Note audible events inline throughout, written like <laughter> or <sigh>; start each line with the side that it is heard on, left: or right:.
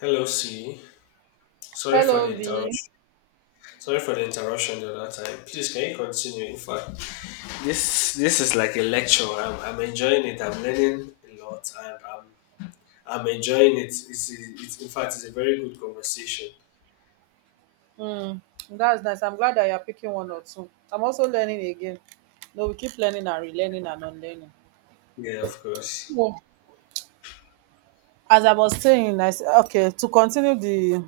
left: Hello, C. Sorry for
right: Hello,
left: the
right: V.
left: interruption. Sorry for the interruption the other time. Please, can you continue? In fact, this is like a lecture. I'm enjoying it. I'm learning a lot, and I'm enjoying it. It's, a- it's in fact, it's a very good conversation.
right: Hmm, that's nice. I'm glad that you're picking one or two. I'm also learning again. No, we keep learning and relearning and unlearning.
left: Yeah, of course.
right: So, as I was saying, okay, to continue the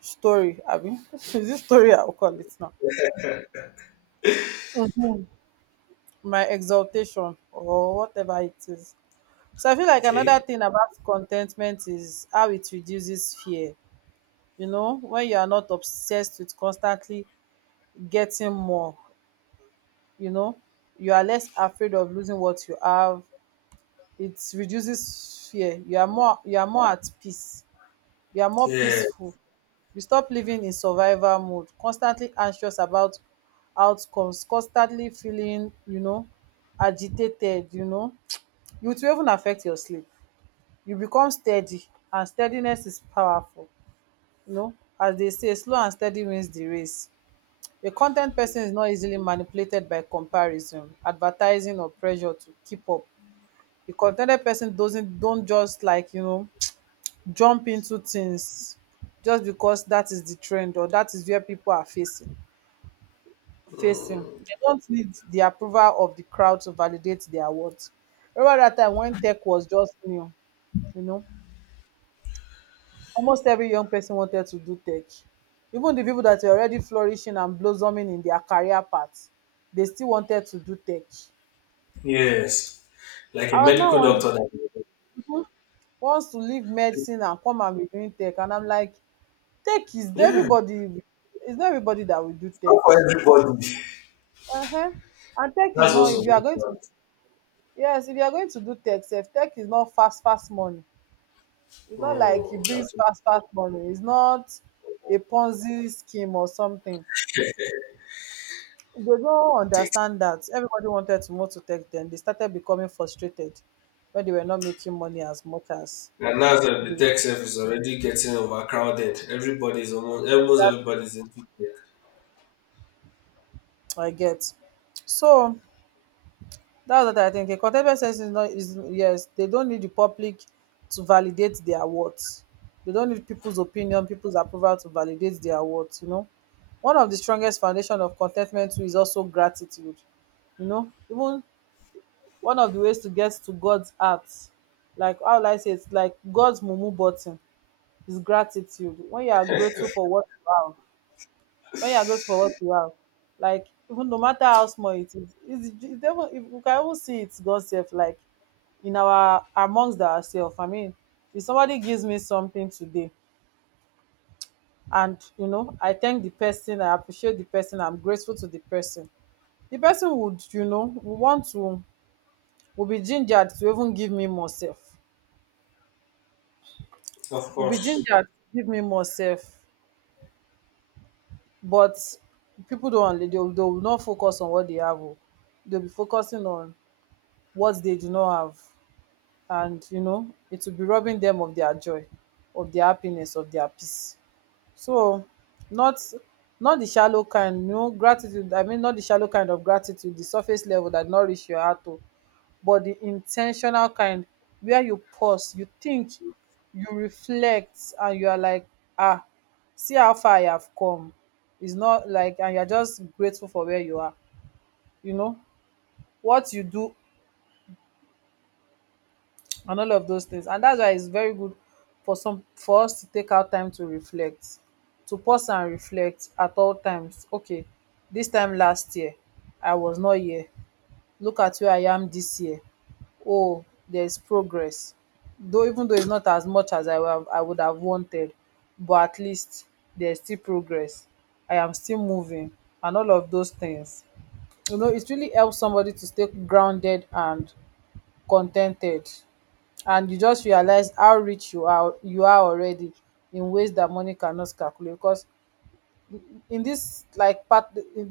right: story, Abby. <laughs> is this story, I'll call it now. Mhm. My exaltation or whatever it is. So I feel like another
left: Okay.
right: thing about contentment is how it reduces fear. You know, when you are not obsessed with constantly getting more, you know you are less afraid of losing what you have. It reduces fear. You are more at peace, you are more
left: Yeah.
right: peaceful. You stop living in survival mode, constantly anxious about outcomes, constantly feeling, agitated. It will even affect your sleep. You become steady, and steadiness is powerful. You know, as they say, slow and steady wins the race. A content person is not easily manipulated by comparison, advertising or pressure to keep up. A contented person doesn't don't just, like, <tsk> jump into things just because that is the trend or that is where people are facing. They don't need the approval of the crowd to validate their worth. Remember that time when tech was just new, you know, almost every young person wanted to do tech. Even the people that were already flourishing and blossoming in their career path, they still wanted to do tech.
left: Yes. Like a
right: I was now
left: medical
right: wondering
left: doctor. That
right: who wants to leave medicine and come and be doing tech. And I'm like, tech is
left: yeah.
right: everybody, it's not everybody that will do
left: It's not
right: tech.
left: for everybody.
right: Uh-huh. And tech is
left: That's
right: not,
left: also.
right: if you are going to, yes, if you are going to do tech, self, tech is not fast, fast money. It's not like
left: Mm,
right: it brings
left: absolutely.
right: fast, fast money. It's not a Ponzi scheme or something. They don't understand that. Everybody wanted to move to tech then. They started becoming frustrated when they were not making money as much as
left: And now that the
right: they,
left: tech sector is already getting overcrowded, everybody's almost almost everybody's in tech.
right: I get. So, that's what I think. A contextual sense is not is yes, they don't need the public to validate their worth. They don't need people's opinion, people's approval to validate their worth, you know. One of the strongest foundation of contentment too is also gratitude. You know, even one of the ways to get to God's heart, like how will I say, it's like God's mumu button, is gratitude. When you are grateful for what you have, like, even no matter how small it is, it's even if we can even see it, God self. Like, in our, amongst ourselves, I mean, if somebody gives me something today, and I thank the person, I appreciate the person, I'm grateful to the person, the person would, would want to, we'll be gingered to even give me more self.
left: Of
right: We'll be
left: course.
right: gingered to give me more self. But people don't, they will not focus on what they have, oh. They'll be focusing on what they do not have, and you know, it will be robbing them of their joy, of their happiness, of their peace. So, not, not the shallow kind no gratitude I mean, not the shallow kind of gratitude, the surface level, that no, your heart o, but the intentional kind, where you pause, you think, you reflect, and you are like, ah, see how far I have come. Is not like, and you are just grateful for where you are, you know, what you do, and all of those things. And that's why it's very good for some for us to take our time to reflect, to pause and reflect at all times. Okay, this time last year, I was not here. Look at where I am this year. Oh, there's progress. Though even though it's not as much as I would have wanted, but at least there's still progress. I am still moving and all of those things. You know, it really helps somebody to stay grounded and contented, and you just realize how rich you are already in ways that money cannot calculate. Because in this, like, part,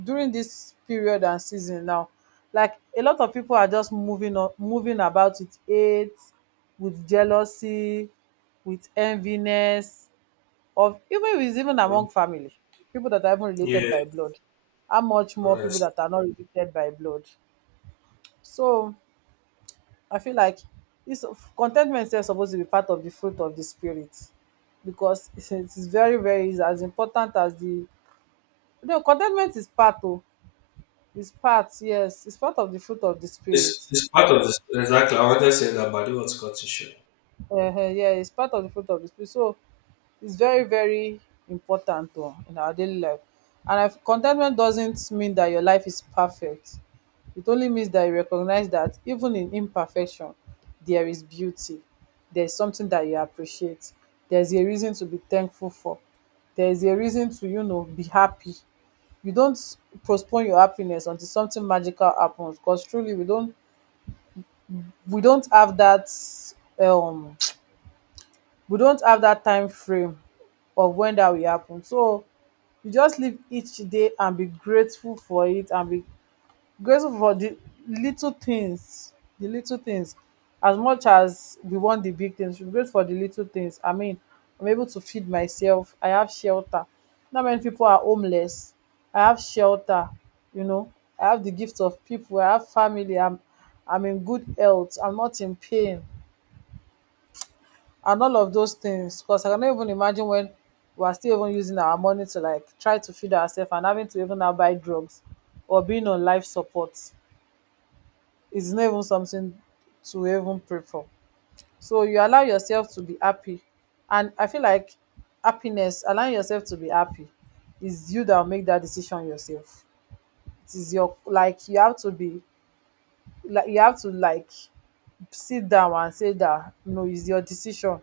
right: during this period and season now, like, a lot of people are just moving on, moving about with hate, with jealousy, with enviness, of, even with, even
left: Mm.
right: among family, people that are even related
left: Yeah,
right: by blood, how much more people
left: honestly.
right: that are not related by blood. So I feel like this contentment is supposed to be part of the fruit of the spirit, because it is very very, is as important as the, no, contentment is part, oh, is part, yes, it's part of the fruit of the spirit.
left: It's part of this. Exactly. I wanted to say that, but it was cut to short.
right: Um, yeah, it's part of the fruit of the spirit. So it's very, very important, oh, in our daily life. And if contentment doesn't mean that your life is perfect. It only means that you recognize that even in imperfection, there is beauty. There's something that you appreciate. There's a reason to be thankful for. There's a reason to, you know, be happy. You don't postpone your happiness until something magical happens. Because truly we don't, we don't have that um we don't have that time frame of when that will happen. So you just live each day and be grateful for it, and be grateful for the little things the little things. As much as we want the big things, we grateful for the little things. I mean, I'm able to feed myself, I have shelter, not many people are homeless, I have shelter, you know, I have the gift of people, I have family, I'm in good health, I'm not in pain, and all of those things. Because I cannot even imagine when we are still even using our money to, like, try to feed ourselves, and having to even now buy drugs, or being on life support, is not even something to even pray for. So you allow yourself to be happy. And I feel like happiness, allowing yourself to be happy, is you that will make that decision yourself. It is your, you have to, like, sit down and say that no, it's your decision,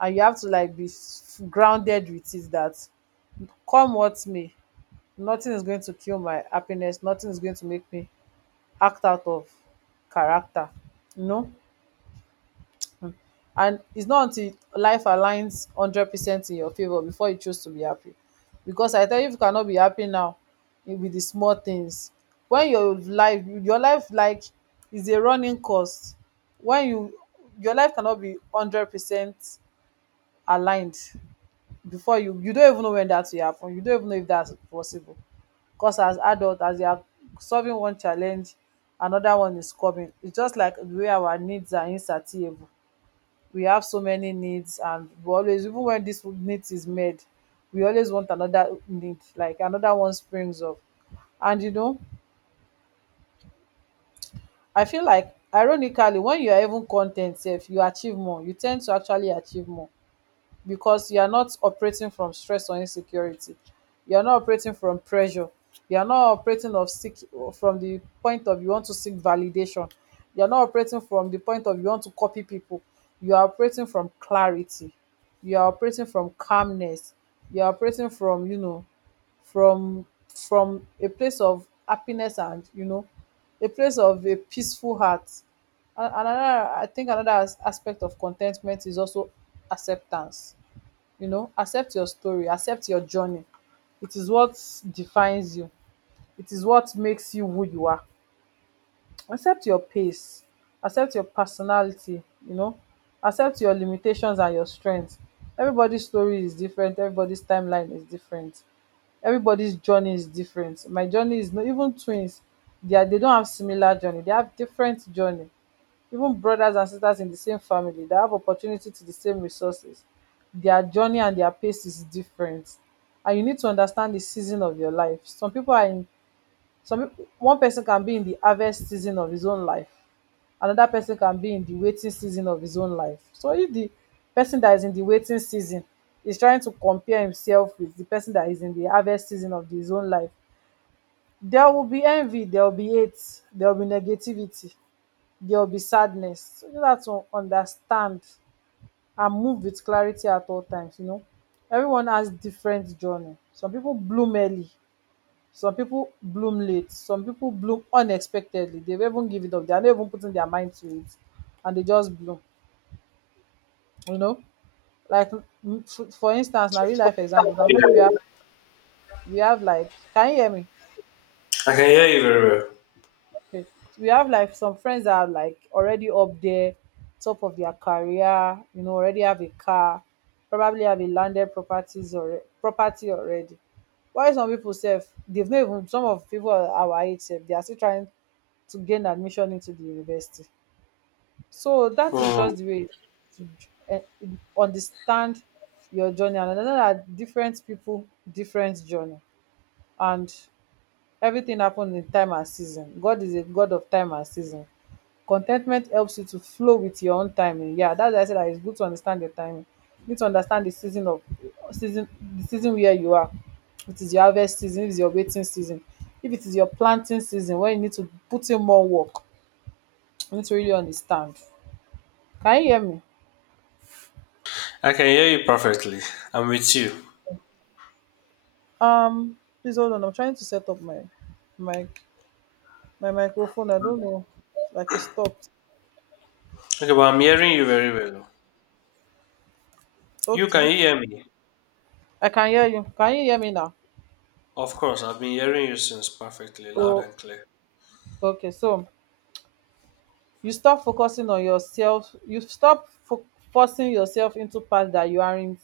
right: and you have to, like, grounded with it, that come what may, nothing is going to kill my happiness, nothing is going to make me act out of character, you know. Mm. And it's not until life aligns 100% in your favor before you choose to be happy, because I tell you, if you cannot be happy now, eh, with the small things, when your life, like, is a running course, when you, your life cannot be 100% aligned before you, you don't even know when that will happen, you don't even know if that's possible. Because, as adult as you are, solving one challenge, another one is coming. It's just like the way our needs are insatiable. We have so many needs, and we always, even when this need is met, we always want another need, like another one springs up. And you know, I feel like, ironically, when you are even content, ten sef, you tend to actually achieve more, because you are not operating from stress or insecurity, you are not operating from pressure, you are not operating of seek from the point of you want to seek validation, you are not operating from the point of you want to copy people, you are operating from clarity, you are operating from calmness, you are operating from, you know, from from a place of happiness, and you know, a place of a peaceful heart. And another, I think, another aspect of contentment is also acceptance. You know, accept your story, accept your journey, it is what defines you, it is what makes you who you are. Accept your pace, accept your personality, you know, accept your limitations and your strengths. Everybody's story is different, everybody's timeline is different, everybody's journey is different. My journey is not, even twins, they are, they don't have similar journey, they have different journey. Even brothers and sisters in the same family that have opportunity to the same resources, their journey and their pace is different. And you need to understand the season of your life. Some people, one person can be in the harvest season of his own life, another person can be in the waiting season of his own life. So if the person that is in the waiting season is trying to compare himself with the person that is in the harvest season of his own life, there will be envy, there will be hate, there will be negativity, there will be sadness. So you have to understand and move with clarity at all times. You know, everyone has different journey. Some people bloom early, some people bloom late, some people bloom unexpectedly. They even give it up. They are not even putting their mind to it, and they just bloom. You know, like mm, for instance, now real life examples. I'm sure we
left: Yeah.
right: have we have. Can you hear me?
left: I can hear you very
right: Okay. So we have like some friends that are like already up there, top of their career, you know, already have a car, probably have a landed properties or property already. Why some people self they've not even some of people our age sef, they are still trying to gain admission into the university. So that is
left: well. Hmm.
right: just the way to understand your journey and understand that different people, different journey, and everything happens in time and season. God is a God of time and season. Contentment helps you to flow with your own timing. Yeah, that's why I said that it's good to understand your timing. You need to understand the season of season the season where you are. It is your harvest season, if it's your waiting season, if it is your planting season where you need to put in more work. You need to really understand. Can you hear me?
left: I can hear you perfectly. I'm with you.
right: Um Please hold on. I'm trying to set up my my my microphone. I don't know. Like it stopped.
left: Okay, but I'm hearing you very well. You
right: Okay.
left: can hear me.
right: I can hear you. Can you hear me now?
left: Of course, I've been hearing you since perfectly, loud
right: Oh
left: and clear.
right: okay, so you stop focusing on yourself, you forcing yourself into path that you aren't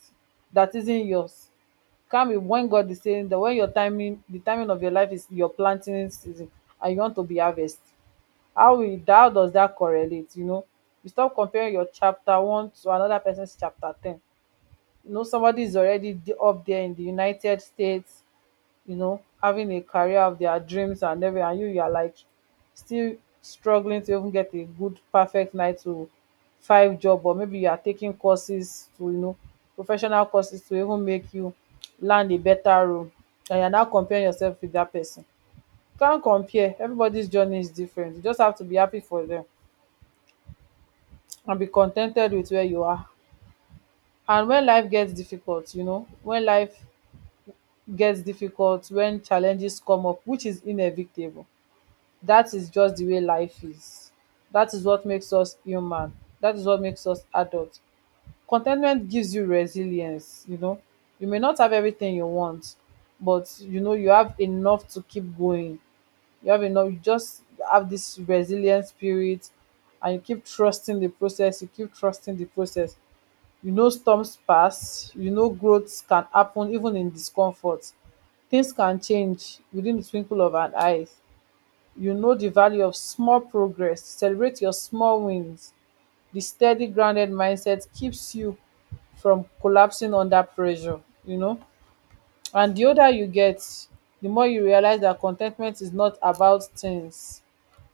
right: that isn't yours. Calm it when God is saying that, when your timing the timing of your life is your planting season and you want to be harvest. How will how does that correlate, you know? You stop comparing your chapter one to another person's chapter ten. You know, somebody is up there in the United States, you know, having a career of their dreams and everything, and you are like still struggling to even get a good, perfect nine to five job, or maybe you are taking courses to, you know, professional courses to even make you land a better role, and you are now comparing yourself with that person. You can't compare. Everybody's journey is different. You just have to be happy for them and be contented with where you are. And when life gets difficult, you know, when life gets difficult, when challenges come up, which is inevitable, that is just the way life is. That is what makes us human. That is what makes us adults. Contentment gives you resilience, you know. You may not have everything you want, but you know you have enough to keep going. You have enough, you just have this resilient spirit, and you keep trusting the process, You know, storms pass, you know growth can happen even in discomfort. Things can change within the twinkle of an eye. You know the value of small progress, celebrate your small wins. The steady grounded mindset keeps you from collapsing under pressure, you know. And the older you get, the more you realize that contentment is not about things,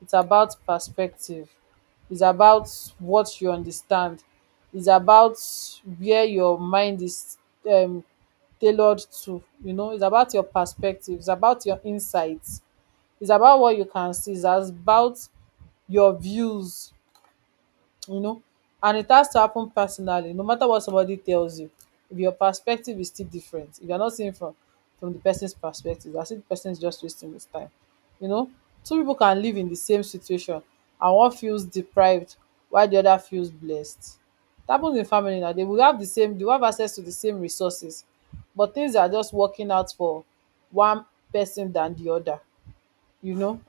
right: it's about perspective. It's about what you understand, it's about where your mind is, um tailored to, you know. It's about your perspective, it's about your insights, it's about what you can see. It's about your views, you know. And it has to happen personally, no matter what somebody tells you. If your perspective is still different, if you're not seeing from the person's perspective, as if the person is just wasting his time. You know, two people can live in the same situation and one feels deprived while the other feels blessed. It happens in family now. They will have the same, they will have access to the same resources, but things are just working out for one person than the other, you know.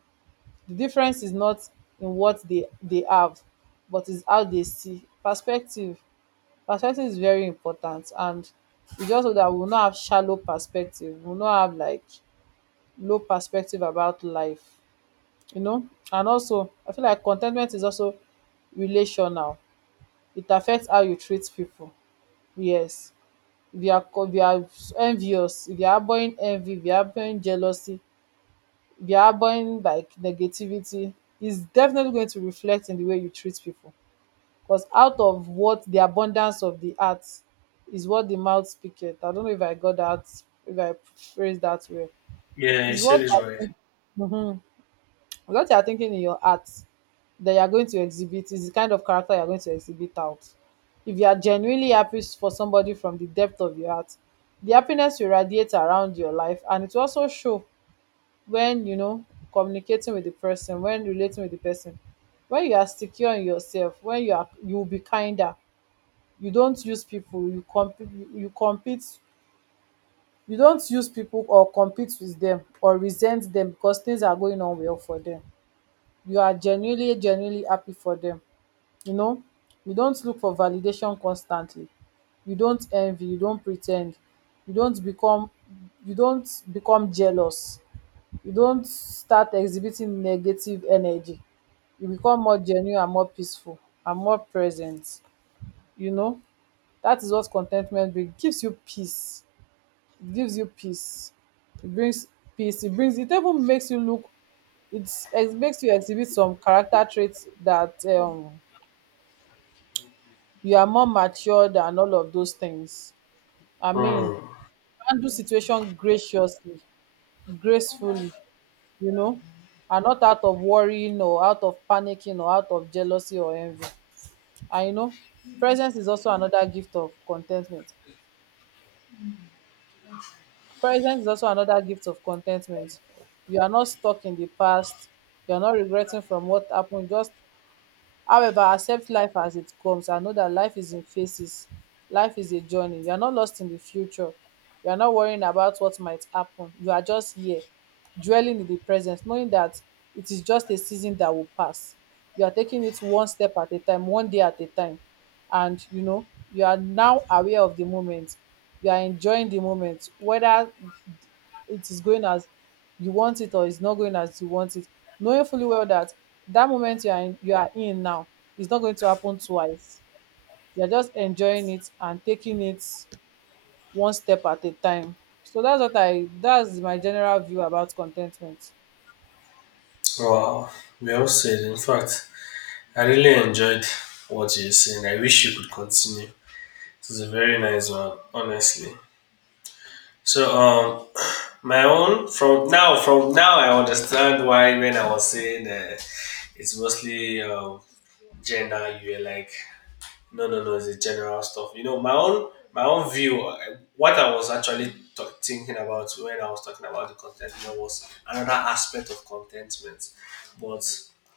right: The difference is not in what they have, but is how they see. Perspective is very important, and it's just so that we will not have shallow perspective. We will not have like low perspective about life, you know. And also I feel like contentment is also relational. It affects how you treat people. Yes. If you are envious, if you are harboring envy, if you are harboring jealousy, behind like negativity is definitely going to reflect in the way you treat people. Because out of what the abundance of the heart is what the mouth speaketh. I don't know if I got that, if I phrased that well.
left: Yeah, you
right: Is
left: said
right: what
left: it right.
right: mm-hmm. What you are thinking in your heart, that you are going to exhibit, is the kind of character you are going to exhibit out. If you are genuinely happy for somebody from the depth of your heart, the happiness will radiate around your life, and it will also show when you know communicating with the person, when relating with the person, when you are secure in yourself, when you are you will be kinder. You compete, you don't use people or compete with them or resent them because things are going on well for them. You are genuinely happy for them, you know. You don't look for validation constantly, you don't envy, you don't pretend. you don't become you don't become jealous, you don't start exhibiting negative energy. You become more genuine and more peaceful and more present, you know. That is what contentment brings. It gives you peace, it gives you peace it brings peace. It even makes you look, it makes you exhibit some character traits that you are more mature than all of those things. i mean
left: Hmm.
right: Handle situation graciously, gracefully, you know, and not out of worrying or out of panicking or out of jealousy or envy. And you know, presence is also another gift of contentment, presence is also another gift of contentment you are not stuck in the past, you are not regretting from what happened. Just However, accept life as it comes and know that life is in phases. Life is a journey. You are not lost in the future. You are not worrying about what might happen. You are just here, dwelling in the present, knowing that it is just a season that will pass. You are taking it one step at a time, one day at a time. And you know, you are now aware of the moment. You are enjoying the moment, whether it is going as you want it or it's not going as you want it, knowing fully well that that moment you are in now is not going to happen twice. You are just enjoying it and taking it one step at a time. So that's what I that's my general view about contentment.
left: Wow. We all said, in fact. I really enjoyed what you're saying. I wish you could continue. It was a very nice one, honestly. So my own from now I understand why when I was saying it's mostly gender you were like no, no, no. It's the general stuff. You know, my own view. What I was actually thinking about when I was talking about the contentment was another aspect of contentment, but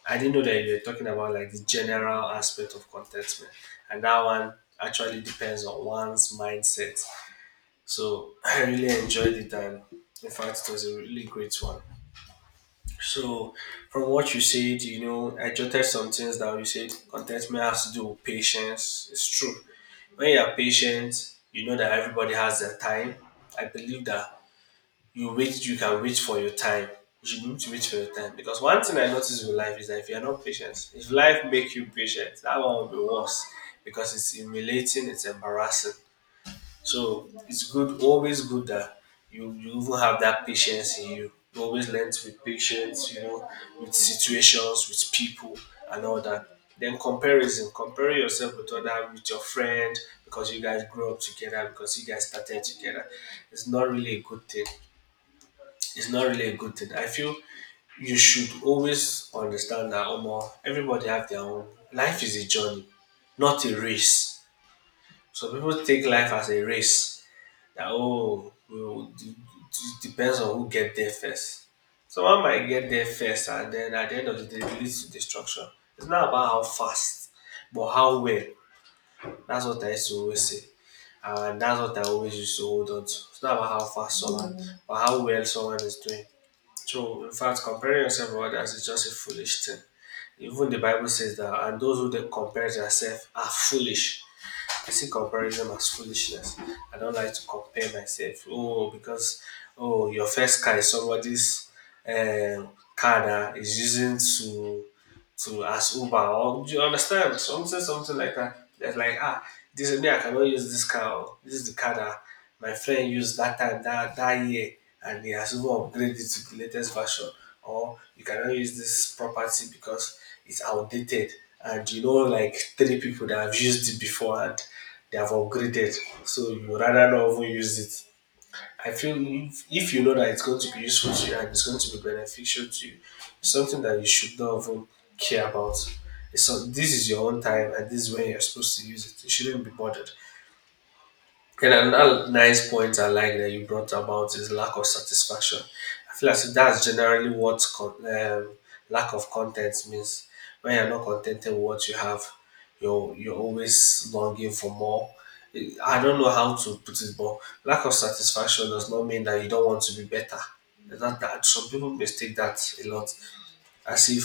left: I didn't know that you were talking about like the general aspect of contentment, and that one actually depends on one's mindset. So <clears throat> I really enjoyed it, and in fact, it was a really great one. So, from what you said, you know, I jotted some things that you said contentment has to do with patience. It's true. When you are patient, you know that everybody has their time. I believe that you wait, you can wait for your time. You should be able to wait for your time. Because one thing I notice with life is that if you're not patient, if life make you patient, that one will be worse because it's humiliating, it's embarrassing. So it's good, always good that you even have that patience in you. You always learn to be patient, you know, with situations, with people, and all that. Then comparison, compare yourself with other, with your friend, because you guys grew up together, because you guys started together. It's not really a good thing. It's not really a good thing. I feel you should always understand that Omo, everybody have their own. Life is a journey, not a race. So people take life as a race that oh, well, depends on who get there first. Someone might get there first, and then at the end of the day, it leads to destruction. It's not about how fast, but how well. That's what I used to always say, and that's what I always used to hold on to. It's not about how fast someone, mm, but how well someone is doing. So, in fact, comparing yourself with others is just a foolish thing. Even the Bible says that, and those who they compare themselves are foolish. I see comparison as foolishness. I don't like to compare myself. Oh, because oh, your first car is somebody's um, car that is using to ask Uber or do you understand something like that. That's like ah, this is me. I cannot use this car. Oh, this is the car that my friend used that time that year, and he has even upgraded it to the latest version. Or you cannot use this property because it's outdated, and you know like three people that have used it before and they have upgraded. So you rather not even use it. I feel if you know that it's going to be useful to you and it's going to be beneficial to you, it's something that you should not even care about. It's so this is your own time and this is when you're supposed to use it. You shouldn't be bothered. And another nice point I like that you brought about is lack of satisfaction. I feel as if that's generally what lack of content means. When you're not contented with what you have, you're always longing for more. I don't know how to put it, but lack of satisfaction does not mean that you don't want to be better. That some people mistake that a lot, as if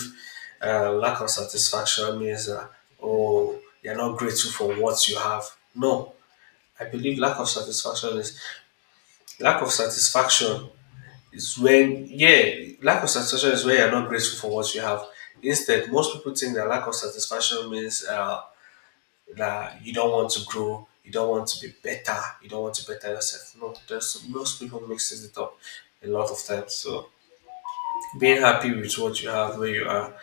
left: lack of satisfaction means that oh you're not grateful for what you have. No, I believe lack of satisfaction is when yeah, lack of satisfaction is when you're not grateful for what you have. Instead, most people think that lack of satisfaction means that you don't want to grow, you don't want to be better, you don't want to better yourself. No, there's most people mixes it up a lot of times. So being happy with what you have where you are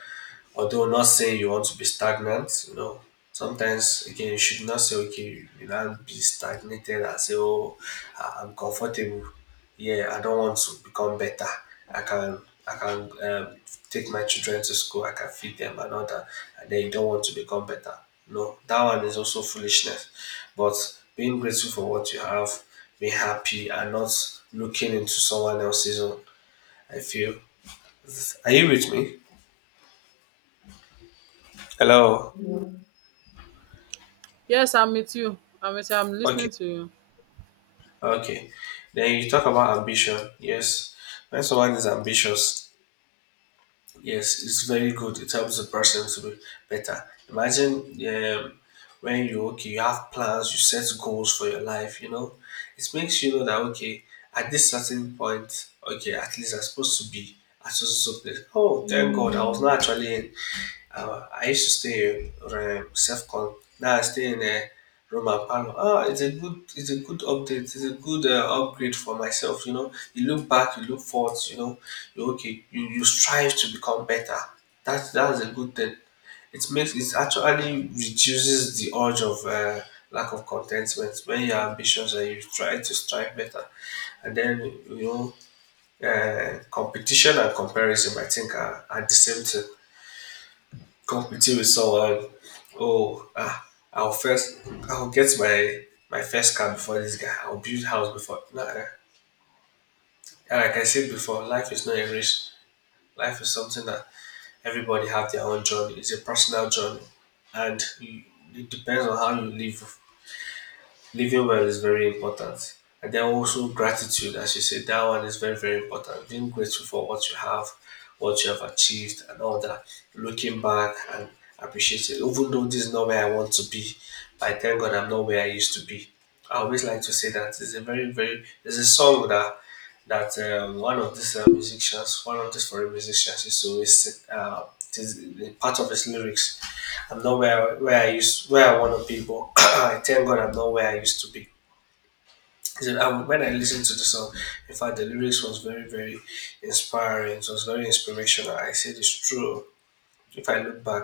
left: although not saying you want to be stagnant, you know, sometimes again you should not say okay, you not be stagnated and say oh, I'm comfortable. Yeah, I don't want to become better. I can I can take my children to school. I can feed them and all that. And then you don't want to become better. No, that one is also foolishness. But being grateful for what you have, being happy, and not looking into someone else's own. I feel. Are you with me? Hello.
right: Yes, I'm with you. I'm listening
left: Okay.
right: to you. <laughs>
left: Okay. Then you talk about ambition. Yes. When someone is ambitious, yes, it's very good. It helps the person to be better. Imagine when you okay, you have plans, you set goals for your life, you know. It makes you know that okay, at this certain point, okay, at least I'm supposed to be at so so so place. Oh, thank God, I was not actually in I used to stay in self con. Now I stay in a room and parlor. Ah, it's a good update. It's a good upgrade for myself. You know, you look back, you look forward. You know, you okay. You strive to become better. That's a good thing. It makes it actually reduces the urge of lack of contentment when you're ambitious and you try to strive better. And then you know, competition and comparison, I think, are the same thing. Competing with someone, oh, ah, I'll first, I'll get my first car before this guy. I'll build house before. No, eh, and like I said before, life is not a race. Life is something that everybody have their own journey. It's a personal journey, and you- it depends on how you live. Living well is very important. And then also gratitude, as you said, that one is very, very important. Being grateful for what you have achieved, and all that. Looking back and appreciating, even though this is not where I want to be, but I thank God I'm not where I used to be. I always like to say that it's a very, very, there's a song that one of these musicians, one of these foreign musicians used to always uh, this, part of his lyrics I'm not where I want to be, but <clears throat> I thank God I'm not where I used to be. Because when I listened to the song, in fact, the lyrics was very, very inspiring. It was very inspirational. I said it's true. If I look back,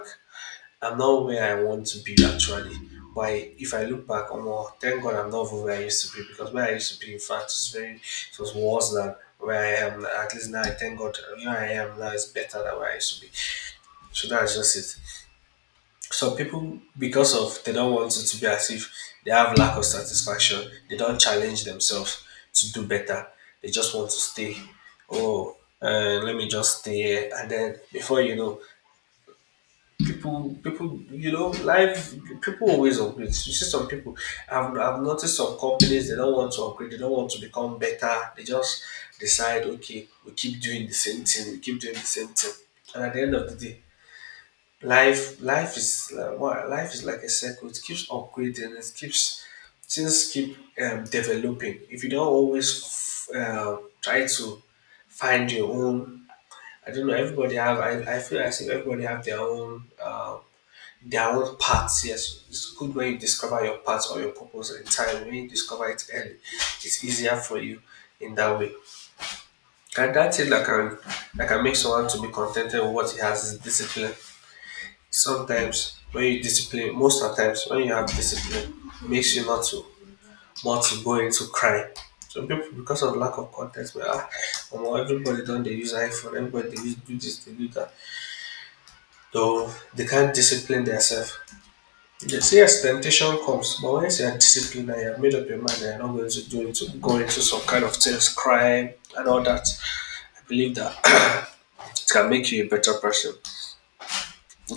left: I'm not where I want to be actually. But if I look back, oh am thank God I'm not where I used to be because where I used to be, in fact, is very it was worse than where I am. At least now, I thank God where I am now is better than where I used to be. So that's just it. Some people because of they don't want it to be as if they have lack of satisfaction they don't challenge themselves to do better they just want to stay oh let me just stay here and then before you know people you know life people always upgrade. You see some people I've noticed some companies they don't want to upgrade they don't want to become better they just decide okay we keep doing the same thing and at the end of the day life is like what life is like a circle. It keeps upgrading. It keeps things keep developing. If you don't always try to find your own, I don't know. Everybody have. I feel as if everybody have their own paths. Yes, it's good when you discover your path or your purpose in time. When you discover it early, it's easier for you in that way. And that's it. That can make someone to be contented with what he has is discipline sometimes when you discipline most of the times when you have discipline it makes you not to want to go into crime some people because of lack of context but ah, omo, everybody don't they use iphone, everybody they use do this they do that, though they can't discipline themselves. They say yes, temptation comes, but once you are disciplined and you have made up your mind that you're not going to do it, to go into some kind of things, crime and all that, I believe that <clears throat> it can make you a better person.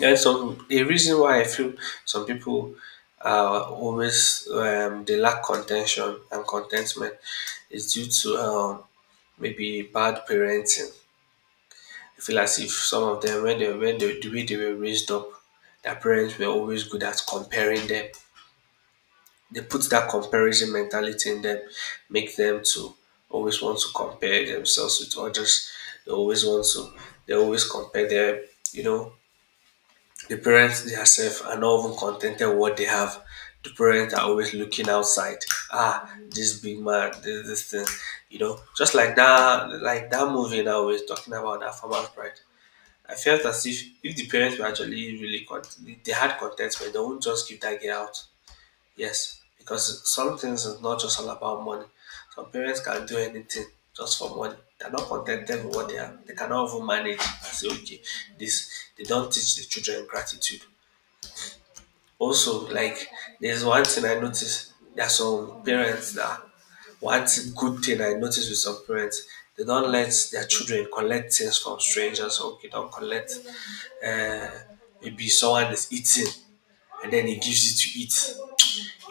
left: And so a reason why I feel some people are always they lack contention and contentment is due to maybe bad parenting. I feel as if some of them when they the way they were raised up, their parents were always good at comparing them. They put that comparison mentality in them, make them to always want to compare themselves with others. They always want to they always compare their you know The parents themselves are not even contented with what they have. The parents are always looking outside. Ah, this big man, this thing, you know, just like that movie that we was talking about, that Farmer's Bride. I felt as if the parents were actually really content, they had contentment, they wouldn't just give that girl out. Yes, because some things is not just all about money. Some parents can do anything just for money. They're not contented with what they have. They cannot even manage and say, okay, this. They don't teach the children gratitude. Also, like, there's one thing I noticed. There are some parents that good thing I noticed with some parents, they don't let their children collect things from strangers. Okay, don't collect. Uh, maybe someone is eating and then he gives you to eat.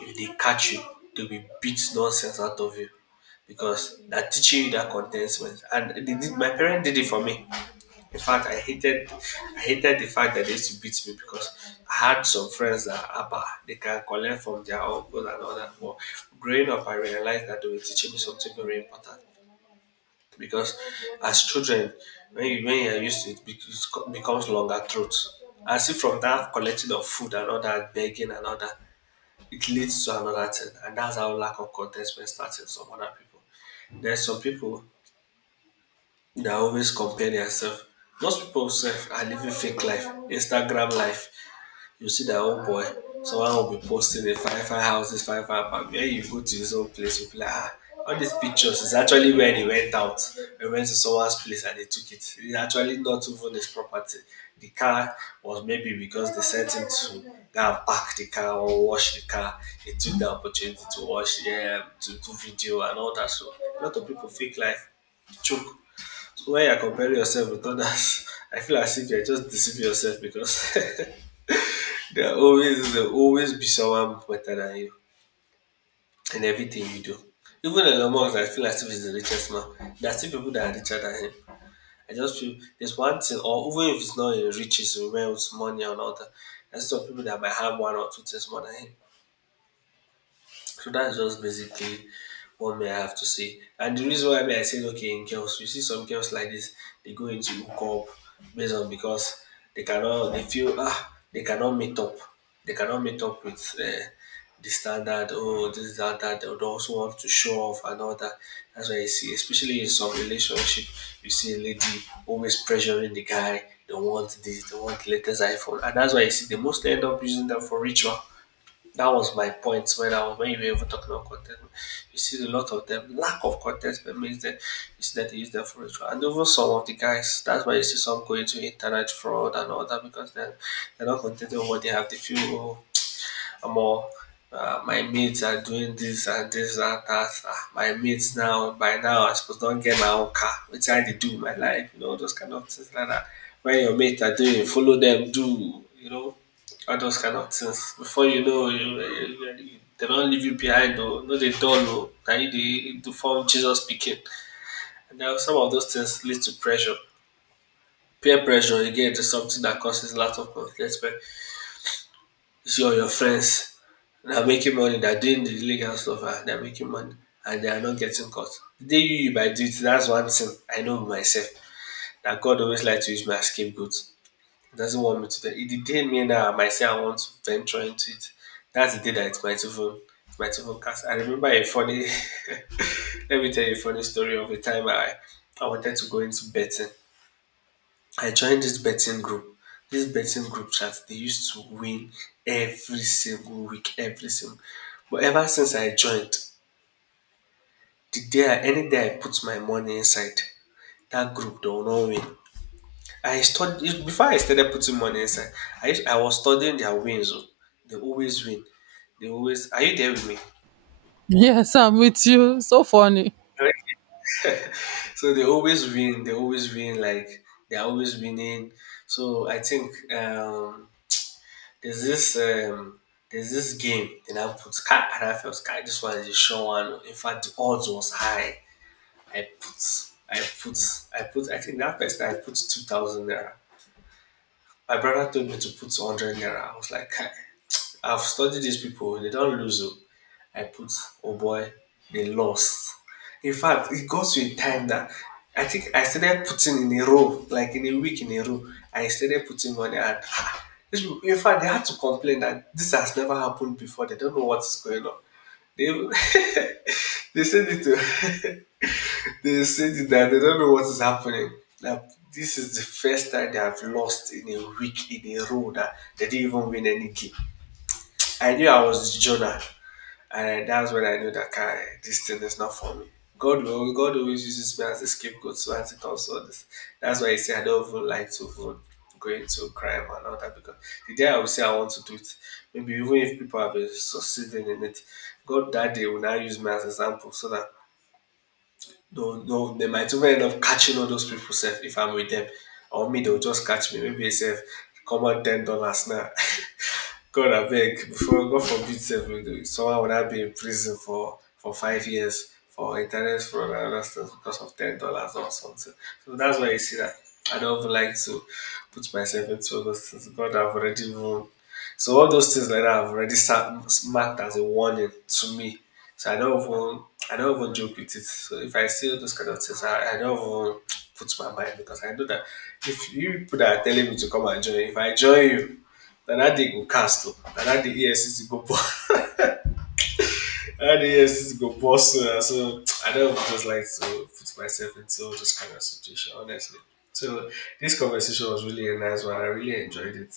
left: If they catch you, they will beat nonsense out of you because they're teaching you that contentment. And they did, my parents did it for me. In fact, I hated the fact that they used to beat me because I had some friends that are upper. They can collect from their uncles and all that. But growing up, I realized that they were teaching me something very important because as children, when you when you're used to it, it becomes longer throat. I see from that collecting of food and all that, begging and all that, it leads to another thing, and that's how lack of contentment starts in some other people. There's some people they are always comparing yourself. Most people sef are living fake life, Instagram life. You see that, oh boy, someone will be posting a fine fine houses, fine fine apartment. When you go to his own place, you'll be like, ah, all these pictures is actually where they went out. They went to someone's place and they took it. It's actually not even his property. The car was maybe because they sent him to go and park the car or wash the car. He took the opportunity to wash, yeah, to do video and all that. So a lot of people fake life, choke when you're comparing yourself with others, <laughs> I feel as if you're just deceiving yourself because <laughs> there always be someone better than you in everything you do. Even Elon Musk, I feel as if he's the richest man. There are still people that are richer than him. I just feel there's one thing, or even if it's not in riches, in wealth, money, and all that, there's some people that might have one or two things more than him. So that's just basically what may I have to say. And the reason why may I say okay in girls, you see some girls like this, they go into hook up based on because they feel ah they cannot meet up. They cannot meet up with the standard, oh this, that, that they would also want to show off and all that. That's why you see, especially in some relationship, you see a lady always pressuring the guy, they want this, they want the latest iPhone. And that's why you see they mostly end up using them for ritual. That was my point when I was when you were even talking about contentment. You see a lot of them, lack of contentment means that you see that they use them for ritual. And even some of the guys, that's why you see some going to internet fraud and all that because they're not contented with what they have. They feel, oh, omo, my mates are doing this and this and that. Ah, my mates now by now I suppose don't get my own car. Which I dey do with my life? You know those kind of things like that. When your mates are doing, follow them, do, you know, all those kind of things. Before you know you, they don't leave you behind oh. No dey dull oh, na you the form Jesus speaking. And den some of those things lead to pressure. Peer pressure again is something that causes a lot of conflict. You see all your friends, they're making money. They're doing the illegal stuff and they're making money and they are not getting caught. The day you might do it, that's one thing. I know myself that God always likes to use my scapegoat. He doesn't want me to do it. The day me now I might say I want to venture into it, that's the day that it might even cast. I remember a funny <laughs> let me tell you a funny story of a time I wanted to go into betting. I joined this betting group. This betting group chat they used to win every single week, every single, but ever since I joined, the day I any day I put my money inside, that group dey will no win. I study before I started putting money inside. I was studying their wins. Oh, they always win. They always, are you there with me?
right: Yes, I'm with you. So funny.
left: So they always win, they always win, like they are always winning. So I think, um, there's this, um, there's this game and I put Sky and I felt Sky this one is a sure one. In fact, the odds was high. I put I put I put, I think that first time, I put 2,000 naira. My brother told me to put hundred naira. I was like, "Kai, I've studied these people, they don't lose, oh." I put, oh boy, they lost. In fact, it got to a time that I think I started putting in a row, like in a week in a row. I started putting money, and ah, these people- in fact, they had to complain that this has never happened before. They don't know what is going on. They, even- <laughs> they said it to, <laughs> they said it that they don't know what is happening. That this is the first time they have lost in a week in a row that they didn't even win any game. I knew I was Jonah. And that's when I knew that guy, this thing is not for me. God will, God always uses me as a scapegoat. So as it comes to all this, that's why I say I don't even like to even go into crime and all that because the day I will say I want to do it, maybe even if people have been succeeding in it, God that day will now use me as an example so that no, no, they might even end up catching all those people self if I'm with them, or me they'll just catch me. Maybe they say, "Come on, $10 now." <laughs> God, I beg, before God forbid, sef, if someone would have been in prison for, 5 years for internet fraud and other stuff because of $10 or something. So that's why you see that I don't even like to put myself into all those things. God, I've already won. So all those things like that have already marked as a warning to me. So I don't even joke with it. So if I see all those kind of things, I don't even put my mind because I know that if you people that are telling me to come and join, if I join you, na dat day go cast o. Na dat day EFCC go bust. <laughs> na dat day EFCC <laughs> go bust, so na so I don't just like to put myself into this kind of situation, honestly. So this conversation was really a nice one. I really enjoyed it.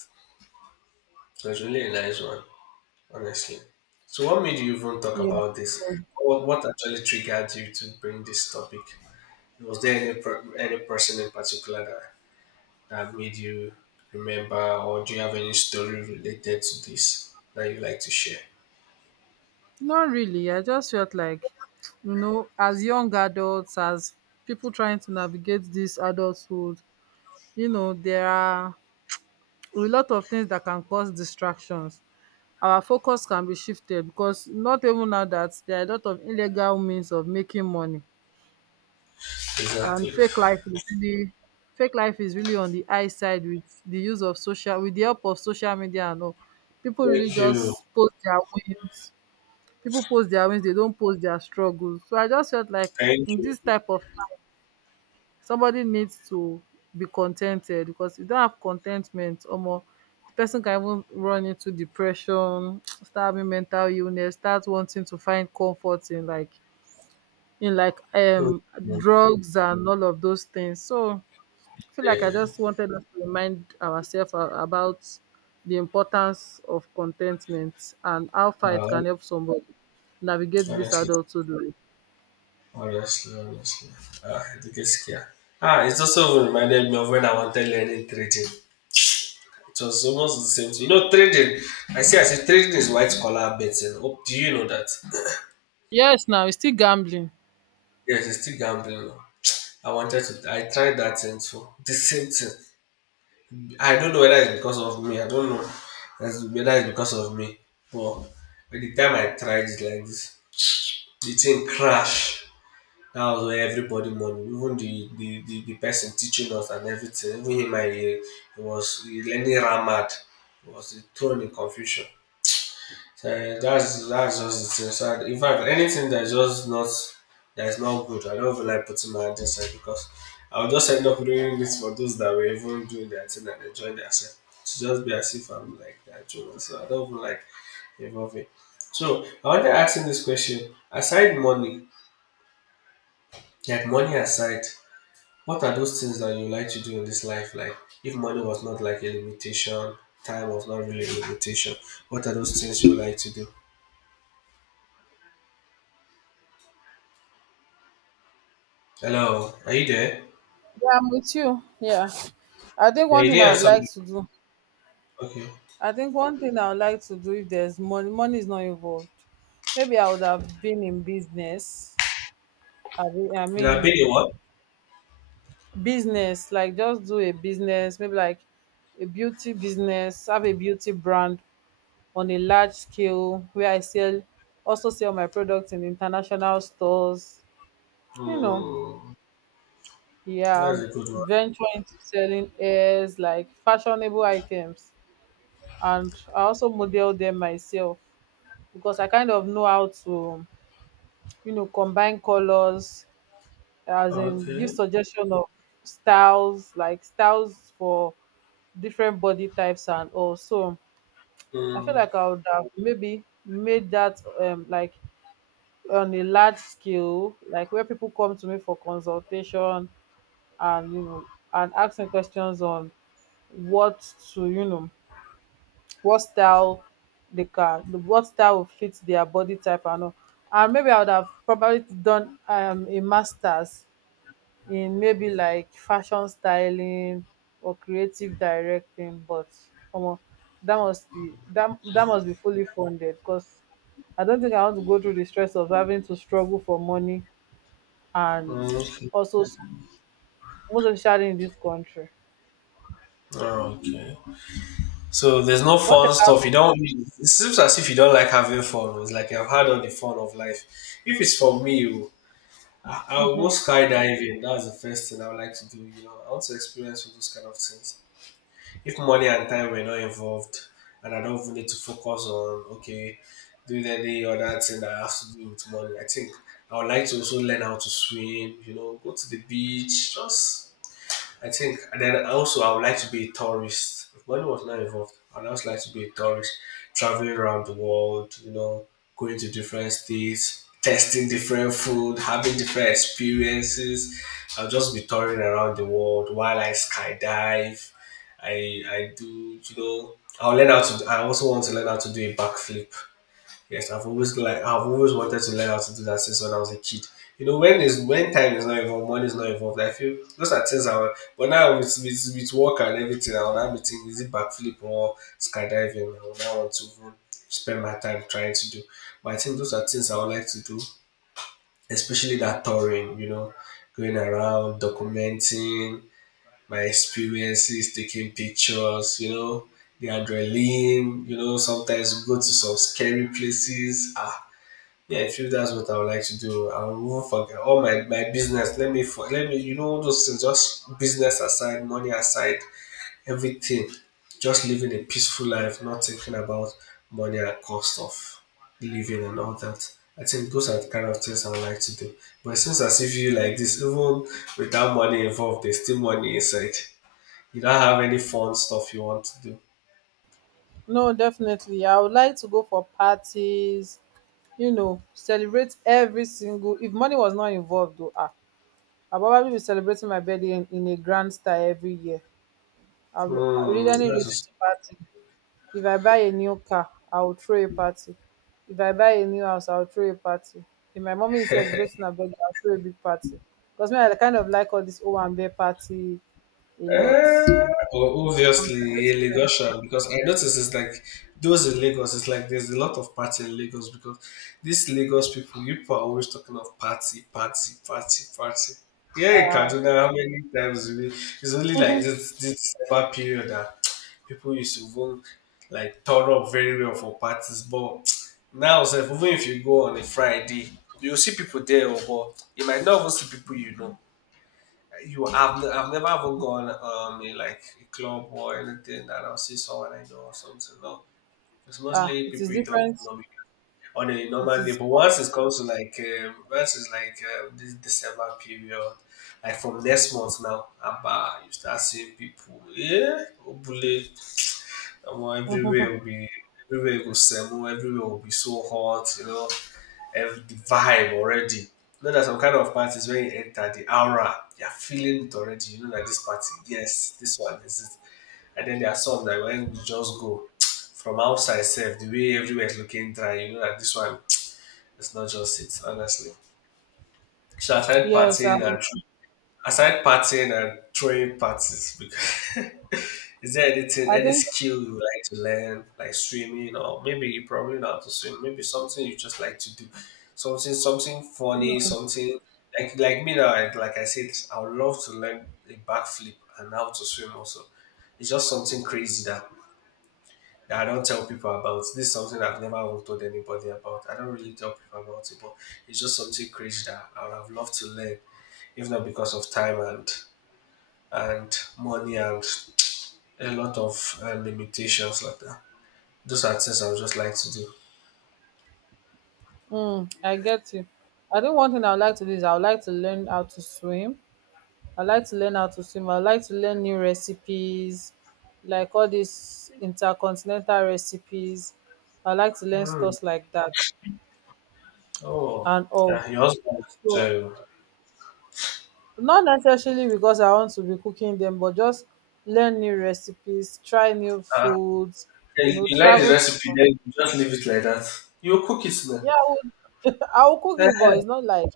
left: It was really a nice one, honestly. So what made you even talk
right: Yeah.
left: about this?
right: So,
left: What actually triggered you to bring this topic? Was there any any person in particular that, that made you remember, or do you have any story related to this that you like to share?
right: not really. I just felt like, you know, as young adults, as people trying to navigate this adulthood, you know, there are a lot of things that can cause distractions. Our focus can be shifted because not even now that there are a lot of illegal means of making money, and
left: Exactly.
right: fake life is really on the high side with the use of social with the help of social media and all. People really
left: Thank you.
right: just post their wins. People post their wins, they don't post their struggles. So I just felt like
left: Thank
right: in
left: you.
right: this type of, somebody needs to be contented because if you don't have contentment, omo, the person can even run into depression, <tsk> start having mental illness, start wanting to find comfort in in like
left: Mm,
right: um
left: mm,
right: drugs and all of those things. So I feel like I
left: yeah.
right: just wanted us to remind about the importance of contentment and how far it
left: Uh,
right: can help somebody navigate this
left: Honestly,
right: adulthood life.
left: honestly, honestly. Ah, the gaskiya. Ah, it also reminded me of when I wanted learning trading. It was almost the same thing. You know, trading. I see, trading is white collar betting. Oh, do you know that?
right: Yes, now it's still gambling.
left: Yes, it's still gambling. Oh. I tried that thing too. The same thing. I don't know whether it's because of me. I don't know that's- whether it's because of me. But by the time I tried it like this, the thing crashed. That was where everybody money, even the person teaching us and everything, even he was he learning Ramad, he was thrown in confusion. So eh, that's just the thing. So in fact, anything that's just not that's not good, I don't even like putting my hand inside, because I would just end up doing this for those that were even doing their thing and enjoying themselves. To just be as if I'm like that, Jonah. So I don't even like involving. So I want to ask him this question. Aside money, like money aside, what are those things that you like to do in this life? Like, if money was not like a limitation, time was not really a limitation, what are those things you like to do? Hello, are you there?
right: Yeah, I'm with you. Yeah. I think
left: Yeah,
right: one
left: you
right: thing
left: didn't
right: I would
left: answer me.
right: like to do,
left: Okay.
right: I think one thing I would like to do if there's money, money is not involved. Maybe I would have been in business. I mean, I
left: Did I
right: mean
left: pay you what?
right: business, like just do a business, maybe like a beauty business, have a beauty brand on a large scale where I sell, also sell my products in international stores. You know,
left: Mm, that's
right: yeah,
left: a good one.
right: venture into selling airs, like fashionable items. And I also model them myself, because I kind of know how to, combine colors, as in give
left: Okay.
right: suggestion of styles, like styles for different body types. And also I feel
left: Mm,
right: like I would have maybe made that, like on a large scale, like where people come to me for consultation, and and asking questions on what to, what style they can, what style will fit their body type and all. And maybe I would have probably done a masters in maybe like fashion styling or creative directing, but um, that must be that must be fully funded, because I don't think I want to go through the stress of having to struggle for money. And
left: okay.
right: also most especially in this country.
left: Oh, okay. So there's no
right: What
left: fun
right: about?
left: stuff. You don't. It seems as if you don't like having fun. It's like I've had all the fun of life. If it's for me, oh, I'll go skydiving. That's the first thing I would like to do. You know, I want to experience all those kind of things. If money and time were not involved, and I don't even need to focus on okay, doing any other thing that I have to do with money, I think I would like to also learn how to swim. You know, go to the beach, just I think, and then also I would like to be a tourist. If money was not involved, I'd also like to be a tourist, traveling around the world, you know, going to different states, testing different food, having different experiences. I'll just be touring around the world while I skydive. You know, I'll learn how to. I also want to learn how to do a backflip. Yes, I've always wanted to learn how to do that since when I was a kid. You know, when time is not involved, money is not involved. I feel those are things I want. But now with with work and everything, I will now be thinking is it backflip or skydiving? I will now want to even spend my time trying to do. But I think those are things I would like to do, especially that touring. You know, going around documenting my experiences, taking pictures. You know, the adrenaline. You know, sometimes go to some scary places. Ah yeah, if you that's what I would like to do, I won't forget all my business. Let me you know all those things, just business aside, money aside, everything. Just living a peaceful life, not thinking about money and cost of living and all that. I think those are the kind of things I would like to do. But it seems as if you like this, even without money involved, there's still money inside. You don't have any fun stuff you want to do.
right: No, definitely I would like to go for parties. You know, celebrate every single— if money was not involved though, ah, I probably be celebrating my birthday in a grand style every year. I'll
left: Hmm,
right: read any reason
left: that's
right: to party. If I buy a new car, I will throw a party. If I buy a new house, I will throw a party. If my mommy is celebrating her birthday, I will throw a big party. Because me, I kind of like all this O and B party a lot.
left: Uh,
right: I'm
left: obviously, a
right: celebrating
left: Lagosian, because I notice it's like those in Lagos. It's like there's a lot of party in Lagos, because these Lagos people, you people are always talking of party, party, party, party. Yeah, in
right: my
left: Kaduna, how many times we? It's only like
right: um
left: this December period that <tsk> people used to even like turn up very well for parties. But <tsk> now, sef, even if you go on a Friday, you'll see people there, oh, but you might not even see people you know. You, I've never even gone in like a club or anything that I'll see someone I know or something. No, it's
right: <laughs>
left: mostly
right: it is
left: people you don't
right: different.
left: know me on a
right: It
left: normal day.
right: is
left: But once it comes to like once it's like this December period, like from next month now, Abba, you start seeing people. Yeah, Obule, <tsk> omo,
right: um
left: everywhere will be so hot, you know the vibe already. You know that some kind of parties when you enter the aura, you're feeling it already. You know that this party, yes, this one, this is. And then there are some that when you just go <tsk> from outside self, the way everywhere is looking dry, you know that this one is not just it, honestly. So I started
right: yes um
left: partying and aside partying and throwing parties, because <laughs> is there anything,
right: I
left: any
right: think.
left: skill you like to learn, like swimming, or maybe you probably know how to swim, maybe something you just like to do, something, something funny, something like me now. Like I said, I would love to learn a backflip and how to swim. Also, it's just something crazy that. That I don't tell people about this. Is something I've never even told anybody about. I don't really tell people about it, but it's just something crazy that I would have loved to learn, if not because of time and money and a lot of limitations like that. Those are things I would just like to do.
right: Mm, I get you. I think one thing I would like to do is I would like to learn how to swim. I like to learn how to swim. I like to learn new recipes, like all these intercontinental recipes. I like to learn
left: Hmm.
right: stuff like that
left: Oh,
right: and all.
left: yeah, your husband.
right: So
left: So,
right: not necessarily because I want to be cooking them, but just learn new recipes, try new
left: uh,
right: foods, you
left: you
right: know,
left: you like the
right: travel to.
left: recipe, then you just leave it like that. You cook it now.
right: Yeah, I would <laughs> I will cook it, but it's not like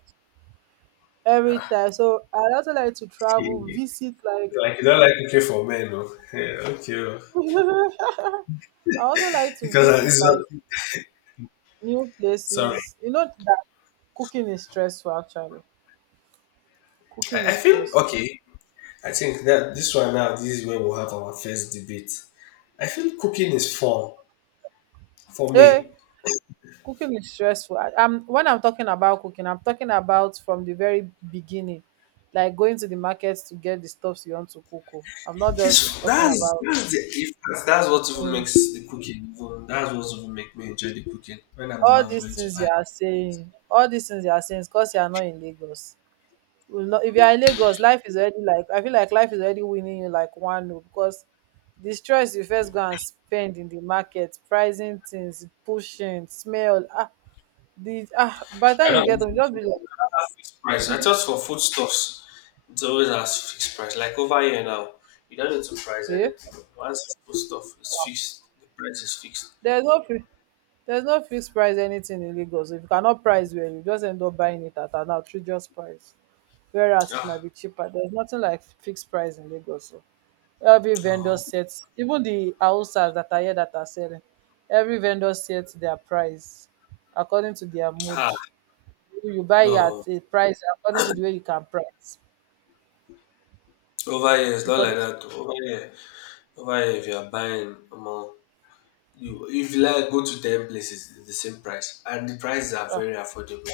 right: every time. So I also like to travel,
left: Okay. <laughs>
right: visit like
left: Like you don't like cooking for men, no? Yeah, okay. Oh.
right: <laughs> I also like to
left: Because I,
right: visit
left: it's
right: like
left: not,
right: new
left: sorry,
right: places. You know that cooking is stressful, actually. Cooking
left: I
right: is
left: feel
right: stressful.
left: okay. I think that this one now, this is where we'll have our first debate. I feel cooking is fun for
right: Hey,
left: me.
right: cooking is stressful. I'm when I'm talking about cooking, I'm talking about from the very beginning, like going to the market to get the stuffs you want to cook. Oh, I'm not just
left: It's
right: talking about.
left: that's what even
right: Mm,
left: makes the cooking even that's what even make me enjoy the cooking when I'm the
right: all
left: one
right: these
left: going to
right: things
left: buy.
right: you are saying. All these things you are saying is because you are not in Lagos. We not— if you are in Lagos, life is already like, I feel like life is already winning you like one oh, because the stress you first go and spend in the market, pricing things, pushing, smell, ah, the ah, by the
left: I
right: time you
left: don't
right: get them, just be
left: have fixed price. I
right: like.
left: just for foodstuffs, it's always has fixed price. Like over here now, you don't need to price
right: Yeah,
left: anything. Once it's food stuff is fixed, the price is fixed.
right: there's no fi- there's no fixed price anything in Lagos. If you cannot price well, you just end up buying it at an outrageous price, whereas it might
left: Ah
right: be cheaper. There's nothing like fixed price in Lagos. So every vendor
left: no,
right: sets— even the houses that are here that are selling— every vendor sets their price according to their mood.
left: ah
right: You buy it
left: no.
right: at a price according to the way you can price.
left: Over here it's not like
right: According to,
left: that. Oh. Over here if you are buying more. You, if you like go to ten places, it's the same price, and the prices are
right: ah,
left: very affordable.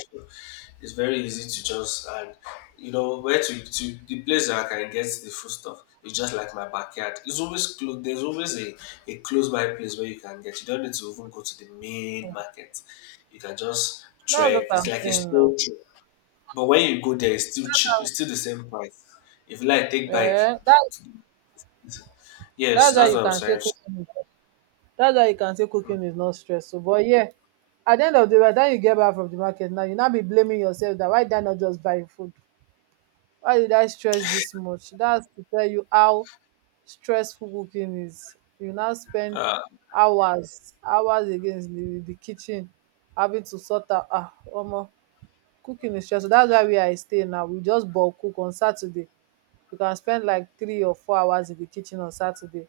left: It's very easy to just and you know where to the place that I can get the food stuff is just like my backyard. It's always close. There's always a close by place where you can get. You don't need to even go to the main market. You can just
right: that's
left: trek.
right: what
left: It's
right: I'm
left: like a
right: saying
left: store
right: now.
left: trip. But when you go there, it's still cheap. It's still the same price. If you like, take bike.
right: Eh, that's—
left: Yes,
right: that's why
left: that's
right: you
left: what I'm
right: can say
left: saying.
right: cooking is— that's why you can say
left: Mm,
right: cooking is not stressful, but yeah, at the end of the day, by the time you get back from the market, now you now be blaming yourself that why did I not just buy food? Why did I stress this much? That's to tell you how stressful cooking is. You now spend
left: Uh,
right: hours, hours again in the kitchen having to sort out, ah, omo, cooking is stressful. That's why where I stay now, we just bulk cook on Saturday. You can spend like 3 or 4 hours in the kitchen on Saturday.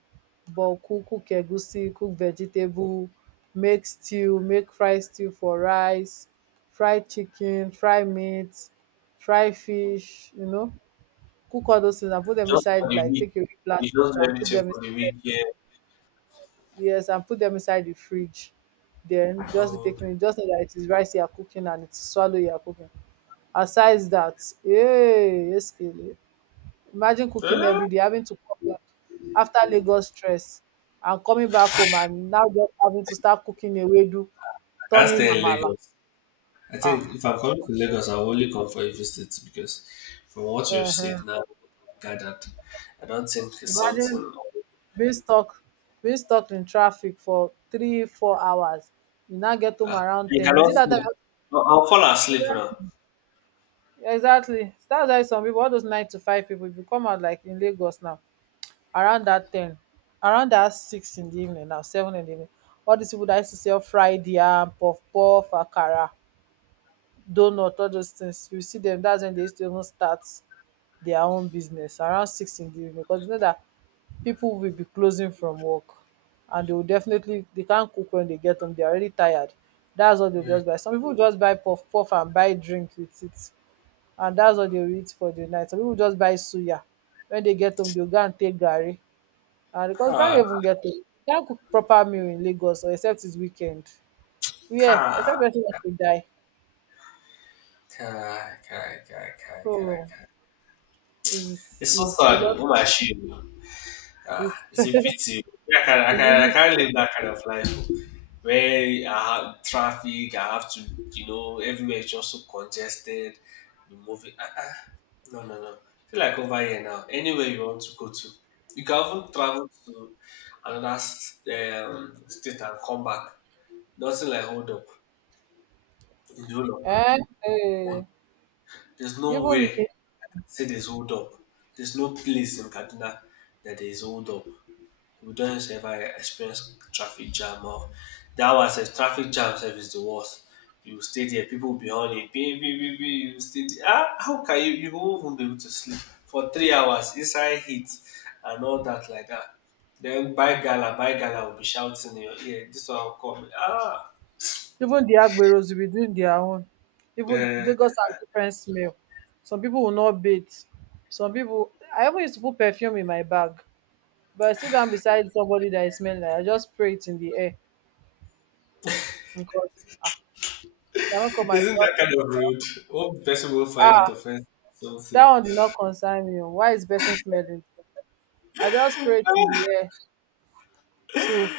right: Bulk cook, cook egusi, cook vegetable, make stew, make fried stew for rice, fried chicken, fried meat, fried fish, you know, cook all those things and put them
left: just for
right: inside
left: the
right: like
left: week.
right: take away
left: You just
right: plastics
left: do
right: and put
left: everything
right: them in.
left: for the week. Yeah.
right: Yes, and put them inside the fridge, then just be
left: So
right: taking it. Just know that it is rice you are cooking and it is swallow you are cooking. Aside that, hey, eskele, imagine cooking
left: I
right: every day, having to come back after Lagos stress and coming back home and now just having to start cooking a wedu,
left: can't
right: turning
left: stay in
right: amala.
left: Lagos. I think
right: Ah,
left: if I'm coming to Lagos, I'll only come for a visit because from what you've said
right: um
left: now, gathered, I don't think it's
right: imagine
left: something.
right: being stuck being stuck in traffic for 3 4 hours. You now get home
left: Ah,
right: around
left: you
right: ten is
left: cannot
right: it that
left: sleep.
right: time?
left: I'll fall asleep now.
right: Exactly, that's why some people, all those 9 to 5 people, if you come out like in Lagos now around that 10, around that 6 in the evening, now 7 in the evening, all these people that used to sell fried yam, puff puff, akara, donut, all those things, you see them, that's when they used to even start their own business around 6 in the evening, because you know that people will be closing from work, and they will definitely— they can't cook when they get home. They're already tired. That's what they
left: Yeah.
right: just buy. Some people just buy puff puff and buy drink with it, and that's what they will eat for the night. Some people just buy suya. When they get home, they'll go and take garri, and because can't
left: Ah,
right: even get home, can't cook proper meal in Lagos, or except it's weekend. Yeah,
left: ah,
right: except
left: ah,
right: person wants to die.
left: ah, ah, ah, ah,
right: So
left: ah.
right: it's,
left: It's so
right: it's a
left: sad.
right: lot.
left: Oh my shame. Ah,
right: <laughs>
left: it's a
right: It's
left: pity. I
right: really.
left: can't live that kind of life where I have traffic. I have to, you know, everywhere is just so congested. Be moving. Ah, ah. No, no, no. I feel like over here now. Anywhere you want to go to, you can even travel to another state and come back. Nothing like hold up in the whole of
right: Eh,
left: Kaduna.
right: eh,
left: There's
right: even
left: nowhere
right: in—
left: say there's hold up. There's no place in Kaduna that there is hold up. We don't ever experience traffic jam or that was a traffic jam sef is the worst. You stay there, people will be on it, beep, beep, beep, beep, you stay there. Ah, how can you you won't even be able to sleep for 3 hours inside heat and all that like that. Then by gala will be shouting in your ear, this one will come.
right: even the agberos will be doing their own. Even
left: Eh,
right: Lagos has different smell. Some people will not bathe. Some people. I even used to put perfume in my bag, but I sit down beside somebody that I smell, like, I just spray it in the air, because, ah, I cannot come and—
left: isn't that kind of rude? Hope the person will find it
right: ah,
left: offensive. So,
right: that one did not concern me o, why is person smelling? I just spray it in the
left: <laughs>
right: air to—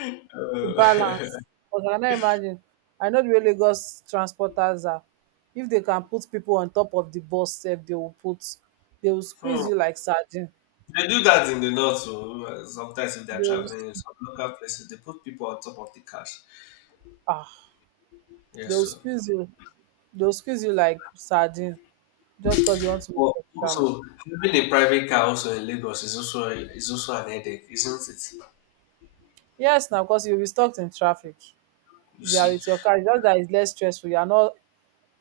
right: to
left: Uh,
right: balance. But I cannot imagine. I know the way Lagos transporters are. If they can put people on top of the bus sef, they will put— they will
left: <laughs> hmm.
right: squeeze you like sardine.
left: They do that in the north, so sometimes if they're
right: they will
left: traveling in some local places, they put people on top of the cars.
right: ah they
left: Yes,
right: will
left: so.
right: squeeze you they will squeeze you like sardine, just cause they want to make
left: But
right: extra money.
left: also, having a private car also in Lagos is also an headache, isn't it?
right: Yes, now, cause you will be stuck in traffic.
left: You
right: If you are
left: see,
right: with your car, it's just that it's less stressful.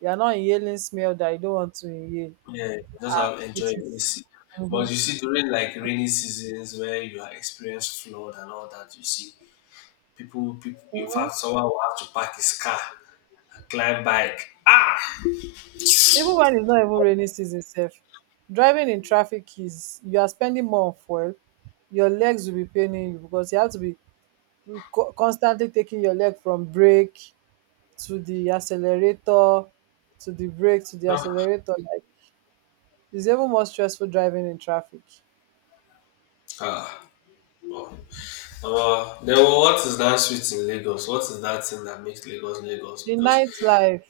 right: You are not inhaling smell that you don't want to inhale.
left: yeah, you just
right: And
left: have enjoy
right: it
left: your
right: is,
left: AC. But
right: mhm.
left: you see, during like rainy seasons where you are experience flood and all that, you see people. In fact, someone will have to park his car and climb bike.
right: Even when it's not even rainy season sef, driving in traffic is— you are spending more on fuel. Your legs will be paining you because you have to be constantly taking your leg from brake to the accelerator, to the brake to the
left: Ah,
right: accelerator, like, it's even more stressful driving in traffic.
left: ah. Well, then what is that sweet in Lagos? What is that thing that makes Lagos Lagos?
right: The
left: Because
right: nightlife,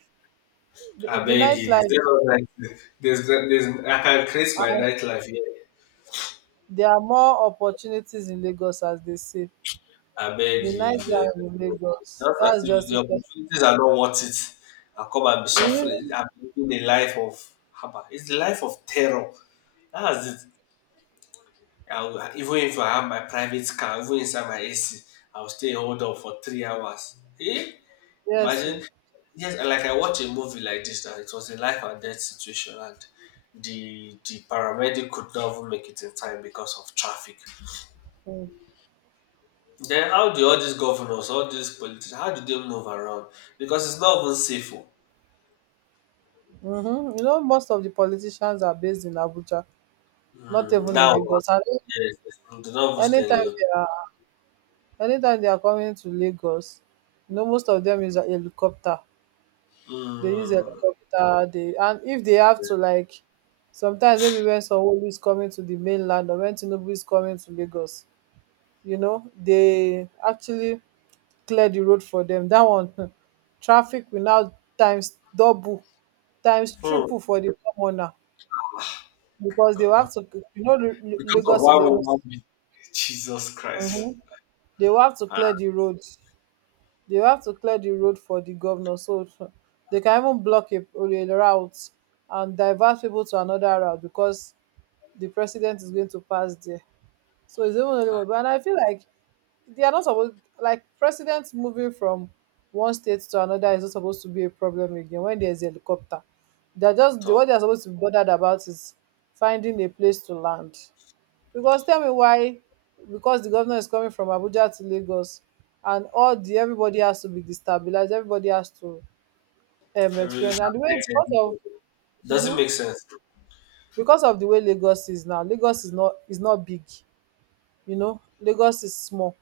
right: the,
left: I
right: the
left: beg you, is
right: nightlife.
left: there not like there's I can create my nightlife here.
right: There are more opportunities in Lagos, as they say.
left: I beg
right: The
left: you, eh,
right: nightlife in Lagos,
left: just as
right: that's
left: if
right: just
left: the
right: it.
left: opportunities are not worth it. I come and be suffering. I'm living a life of haba. It's the life of terror. That's it. I will, even if I have my private car, even inside my AC, I will stay hold up for 3 hours. Eh?
right: <laughs> Yes,
left: Imagine,
right: so,
left: yes, like I watched a movie like this that it was a life and death situation, and the paramedic could not even make it in time because of traffic. Then how do all these governors, all these politicians, how do they move around? Because it's not even safe. Oh.
right: hmm. You know, most of the politicians are based in Abuja, not
left: Hmm,
right: even in
left: now,
right: Lagos. And
left: yes, yes, do not even stay in
right: anytime
left: Lagos.
right: they are, anytime they are coming to Lagos, you know, most of them use a helicopter. They use
left: Hmm,
right: helicopter. They— and if they have to like, sometimes maybe when Sanwo-Olu is coming to the mainland, or when Tinubu is coming to Lagos, you know, they actually clear the road for them. That one, <laughs> traffic will now times double, times
left: hmm,
right: triple for the commoner. Because they
left: God,
right: will
left: no.
right: have to— you know,
left: Because of
right: Lagos is
left: one
right: a,
left: woman, being- <laughs> Jesus Christ.
right: mm-hmm, they will have to
left: Ah,
right: clear the roads. They will have to clear the road for the governor, so so, they can even block a route and divert people to another route because the president is going to pass there. So it's even only
left: ah,
right: one, and I feel like they are not supposed— like presidents moving from one state to another is not supposed to be a problem again when there's a helicopter. They're just the—
left: tough.
right: what they're supposed to be bothered about is finding a place to land. Because tell me why, because the governor is coming from Abuja to Lagos, and all the— everybody has to be destabilized. Everybody has to,
left: Every-
right: experience, and the way because of,
left: Doesn't
right: mhm,
left: make sense.
right: because of the way Lagos is now, Lagos is not— is not big, you know. Lagos is small.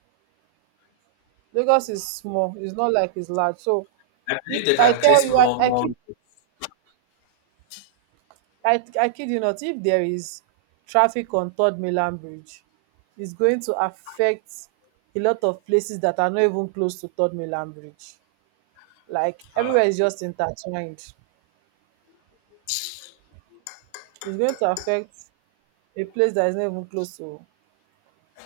right: Lagos is small. It's not like it's large. So
left: I
right: if
left: believe they
right: I
left: can
right: tell
left: create
right: you,
left: more
right: I, I
left: more
right: kid I, I kid you not, if there is traffic on Third Mainland Bridge, it's going to affect a lot of places that are not even close to Third Mainland Bridge. Like everywhere
left: Ah,
right: is just intertwined. It's going to affect a place that is not even close to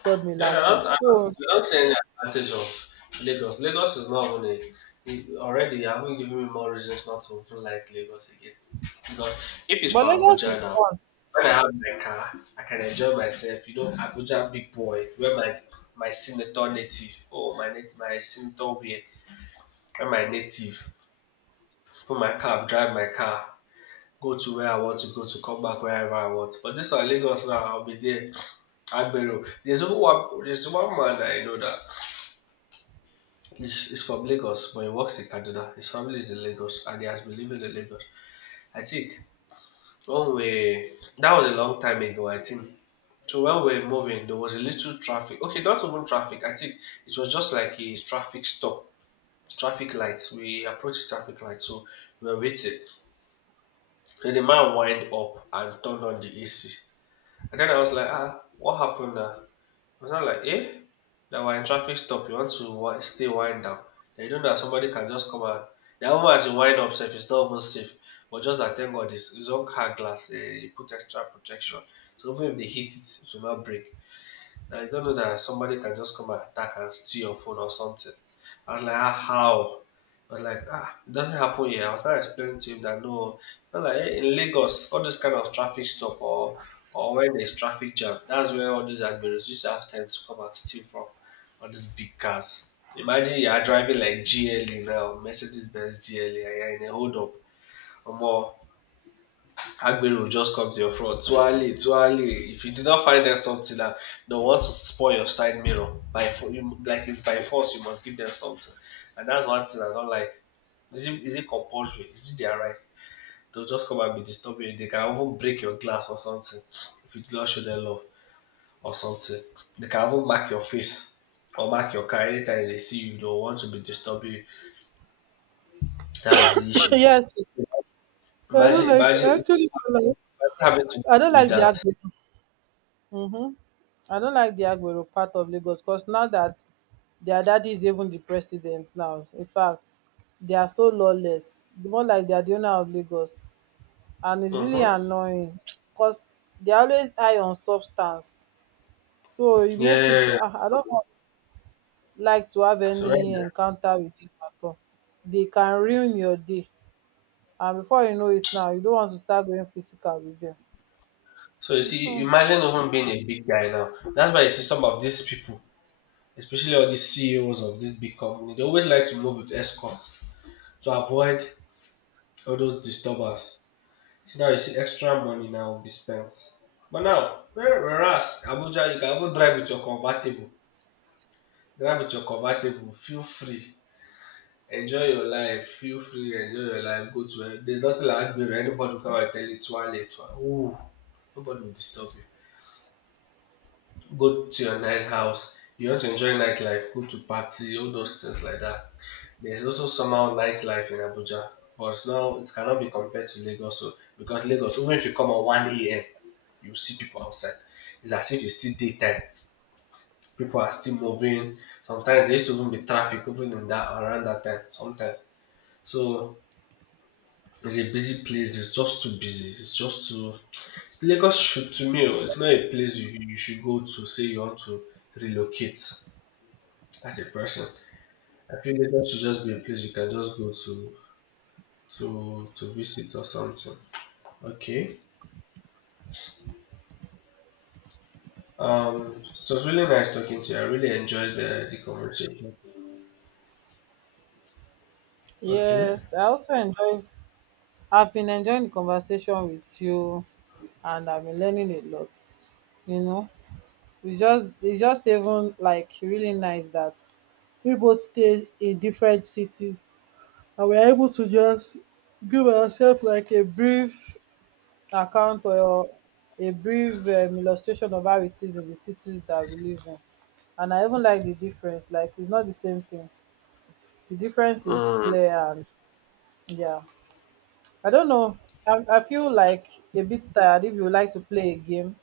right: Third
left: yeah,
right: Milan Bridge. So,
left: I don't see any advantage of Lagos. Lagos is not even a, it- already you haven't given me more reasons not to even like Lagos again. Because if it's
right: but
left: for
right: Lagos
left: Abuja
right: is
left: now,
right: fun.
left: when I have my car, I can enjoy myself. You know, Abuja big boy, where my senator native, oh my nat- my senator wear, where my native, put my car, drive my car, go to where I want to go to, come back wherever I want. But this one Lagos now, I'll be there. Agbero. There's one man that I know that he's from Lagos, but he works in Kaduna. His family is in Lagos, and he has been living in Lagos. I think when we that was a long time ago. I think so. When we were moving, there was a little traffic. Okay, not even traffic. I think it was just like a traffic stop, traffic lights. We approached traffic light, so we were waiting. So the man wind up and turned on the AC, and then I was like, ah, what happened now? I was not like, eh, that we're in traffic stop. You want to wi- stay wind down. Then you know that somebody can just come and that woman as you wind up safe, it's not even safe. But just that thank God it's his own car glass, eh, he put extra protection. So even if they hit it, it will not break. Now you don't know that somebody can just come and attack and steal your phone or something. I was like, ah, how? I was like, ah, it doesn't happen here. I was trying to explain to him that no, I was like eh, in Lagos, all this kind of traffic stop or when there's traffic jam, that's where all these admirers used to have time to come and steal from all these big cars. Imagine you are driving like GLE now, Mercedes Benz GLE, and you're in a hold up or more. Aguero will just come to your front. Tuale, tuale. If you did not find them something that don't want to spoil your side mirror by fo- you, like it's by force, you must give them something. And that's one thing I don't like. Is it compulsory? Is it their right? They'll just come and be disturbing you. They can even break your glass or something if you do not show them love or something. They can even mark your face or mark your car anytime they see you. They will want to be disturbing you. That's the
right: <coughs>
left: issue.
right: Yes, I don't
left: Imagine,
right: like.
left: imagine,
right: I actually don't
left: imagine
right: like.
left: having to
right: I
left: deal
right: don't
left: with
right: like the
left: that.
right: Agbero. Mm-hmm. I don't like the Agbero part of Lagos because now that their daddy is even the president now. In fact, they are so lawless. The more like they are the owner of Lagos, and it's really
left: Mhm.
right: annoying because they are always high on substance. So it
left: Yeah. Yeah,
right: makes it.
left: yeah, yeah.
right: I don't like to have
left: So right
right: any
left: now,
right: encounter with them at all. They can ruin your day. And before you know it now, you don't want to start going physical with them.
left: so you see,
right: Hmm.
left: imagine even being a big guy now. That's why you see some of these people, especially all these CEOs of this big company, they always like to move with escorts to avoid all those disturbers. So now you see extra money now will be spent. But now, where- whereas Abuja, you can even drive with your convertible. Drive with your convertible. Feel free. Enjoy your life. Feel free. Enjoy your life. Go to. There's nothing like Agbero. Anybody will come and tell you, "Tuale, tuale." Ooh, nobody will disturb you. Go to your nice house. You want to enjoy nightlife, go to party, all those things like that. There's also somehow nightlife in Abuja, but now it cannot be compared to Lagos. So because Lagos, even if you come at one a.m., you see people outside. It's as if it's still daytime. People are still moving. Sometimes there used to even be traffic even in that around that time. Sometimes so it's a busy place. It's just too busy. It's just too. Lagos should to me, oh, it's not a place you should go to say you want to relocate. As a person. I feel Lagos should just be a place you can just go to to visit or something. Okay. It was really nice talking to you. I really enjoyed the conversation. Okay.
right: Yes, I also enjoyed— I've been enjoying the conversation with you, and I've been learning a lot. You know, we just— it's just even like really nice that we both stay in different cities and we're able to just give ourselves like a brief account or a brief illustration of how it is in the cities that we live in. And I even like the difference. Like it's not the same thing. The difference is clear and yeah. I don't know. I feel like a bit tired. If you would like to play a game.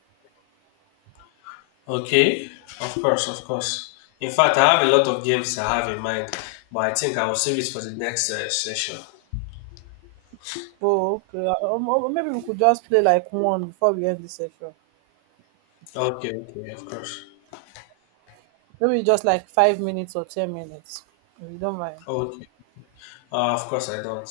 left: Okay. Of course, of course. In fact, I have a lot of games I have in mind, but I think I will save it for the next session.
right: Oh, okay. Or maybe we could just play like one before we end this session.
left: Okay. Okay. Of course.
right: Maybe just like 5 minutes or 10 minutes. If you don't mind.
left: Okay. Of course, I don't.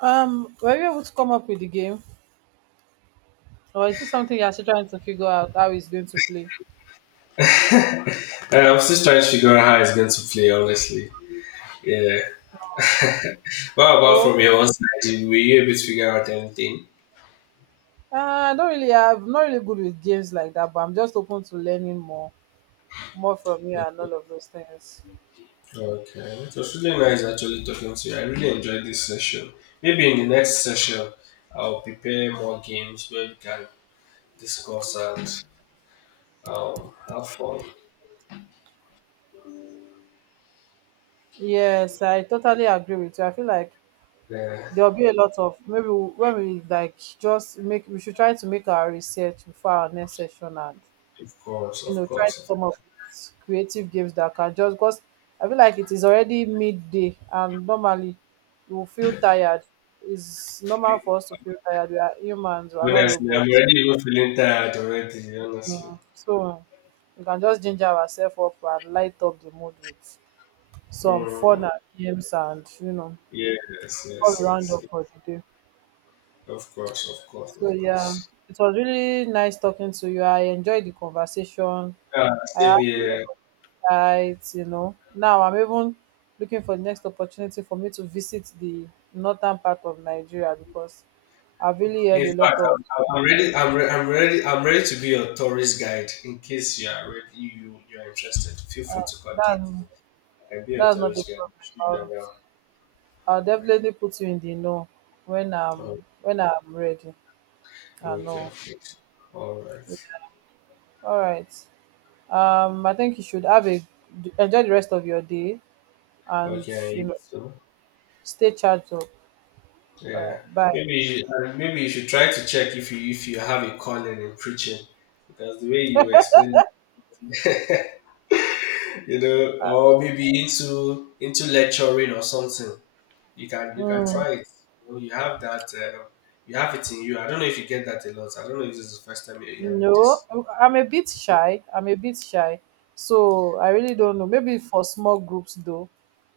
right: Were you able to come up with the game, or is this something you're still trying to figure out how it's going to play?
left: I'm still trying to figure out how it's going to play. Honestly. Yeah. What about
right: Oh,
left: from your own side? Did- Were you able to figure out anything?
right: I don't really have— I'm not really good with games like that, but I'm just open to learning more, more from you and all of those things.
left: Okay, it was really nice actually talking to you. I really enjoyed this session. Maybe in the next session, I'll prepare more games where we can discuss and have fun.
right: Yes, I totally agree with you. I feel like
left: Yeah,
right: there'll be a lot of— maybe when we like just make— we should try to make our research before our next session, and
left: of course,
right: you
left: of
right: know, try to
left: course.
right: come up with creative games that can just— because I feel like it is already midday and normally you will feel tired. It's normal for us to feel tired. We are humans, we are not
left: Honestly, I'm
right: robots.
left: already even feeling tired already, honestly.
right: So we can just ginger ourselves up and light up the mood with some fun
left: Mm,
right: and games, and you know,
left: yes,
right: all
left: yes,
right: round
left: yes,
right: up
left: yes.
right: for the day.
left: Of course, of course, of
right: So yeah,
left: course.
right: it was really nice talking to you. I enjoyed the conversation.
left: Yeah,
right: I
left: same
right: had a lot
left: here.
right: of insights. You know, now I'm even looking for the next opportunity for me to visit the northern part of Nigeria, because I've really heard
left: In
right: a lot
left: fact,
right: of
left: I'm ready. I'm ready. I'm ready to be your tourist guide. In case you are ready, you are interested, feel free
right: that.
left: to contact me.
right: That's—
left: I can be your
right: that's not a
left: tourist guide. Should
right: problem.
left: I know?
right: I'll definitely put you in the know when
left: Oh,
right: I'm— when I'm ready. I
left: okay,
right: know.
left: okay. All right.
right: Yeah. All right. I think you should have a— enjoy the rest of your day, and you
left: Okay,
right: know,
left: so
right: stay charged up. All
left: yeah,
right: right, bye.
left: maybe you should try to check if you have a calling in preaching, because the way you explain, <laughs> you know, or maybe into lecturing or something. You can
right: Mm,
left: try it. You, know, you have that. You have it in you. I don't know if you get that a lot. I don't know if this is the first time you're having
right: no,
left: this.
right: I'm a bit
left: This-
right: shy. I'm a bit shy. So I really don't know. Maybe for small groups though,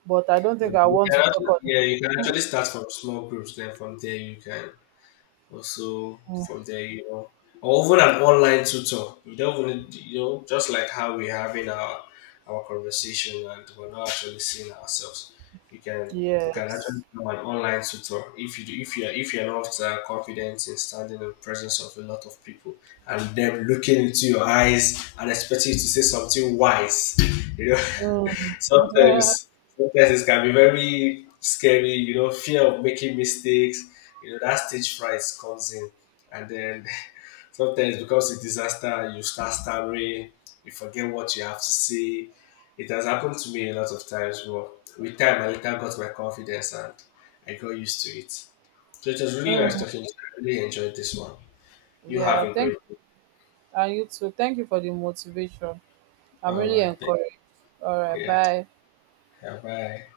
right: but I don't
left: No,
right: think I
left: you
right: want
left: can
right: to
left: actually,
right: talk on.
left: yeah, you can actually start from small groups. Then from there you can also
right: Mm,
left: from there, you know, or even an online tutor. You don't even, need- you know, just like how we're having our conversation and we're not actually seeing ourselves. You can you can actually
right: yes.
left: become an online tutor if you do, if you are if you're not confident in standing in the presence of a lot of people and them looking into your eyes and expecting you to say something wise, you know. <laughs>
right: Mm. <laughs>
left: sometimes Sometimes it can be very scary, you know, fear of making mistakes, you know, that stage fright comes in, and then <laughs> sometimes it becomes a disaster. You start stammering, you forget what you have to say. It has happened to me a lot of times, but with time I later got my confidence and I got used to it. So it was really nice
right: Mm,
left: talking to you. I really enjoyed this one. You have
right: yeah,
left: a
right: thank—
left: great day.
right: and you too. Thank you for the motivation. I'm
left: all
right: really
left: right thank-
right: encouraged. All
left: you.
right: right,
left: Yeah
right: bye.
left: yeah, bye.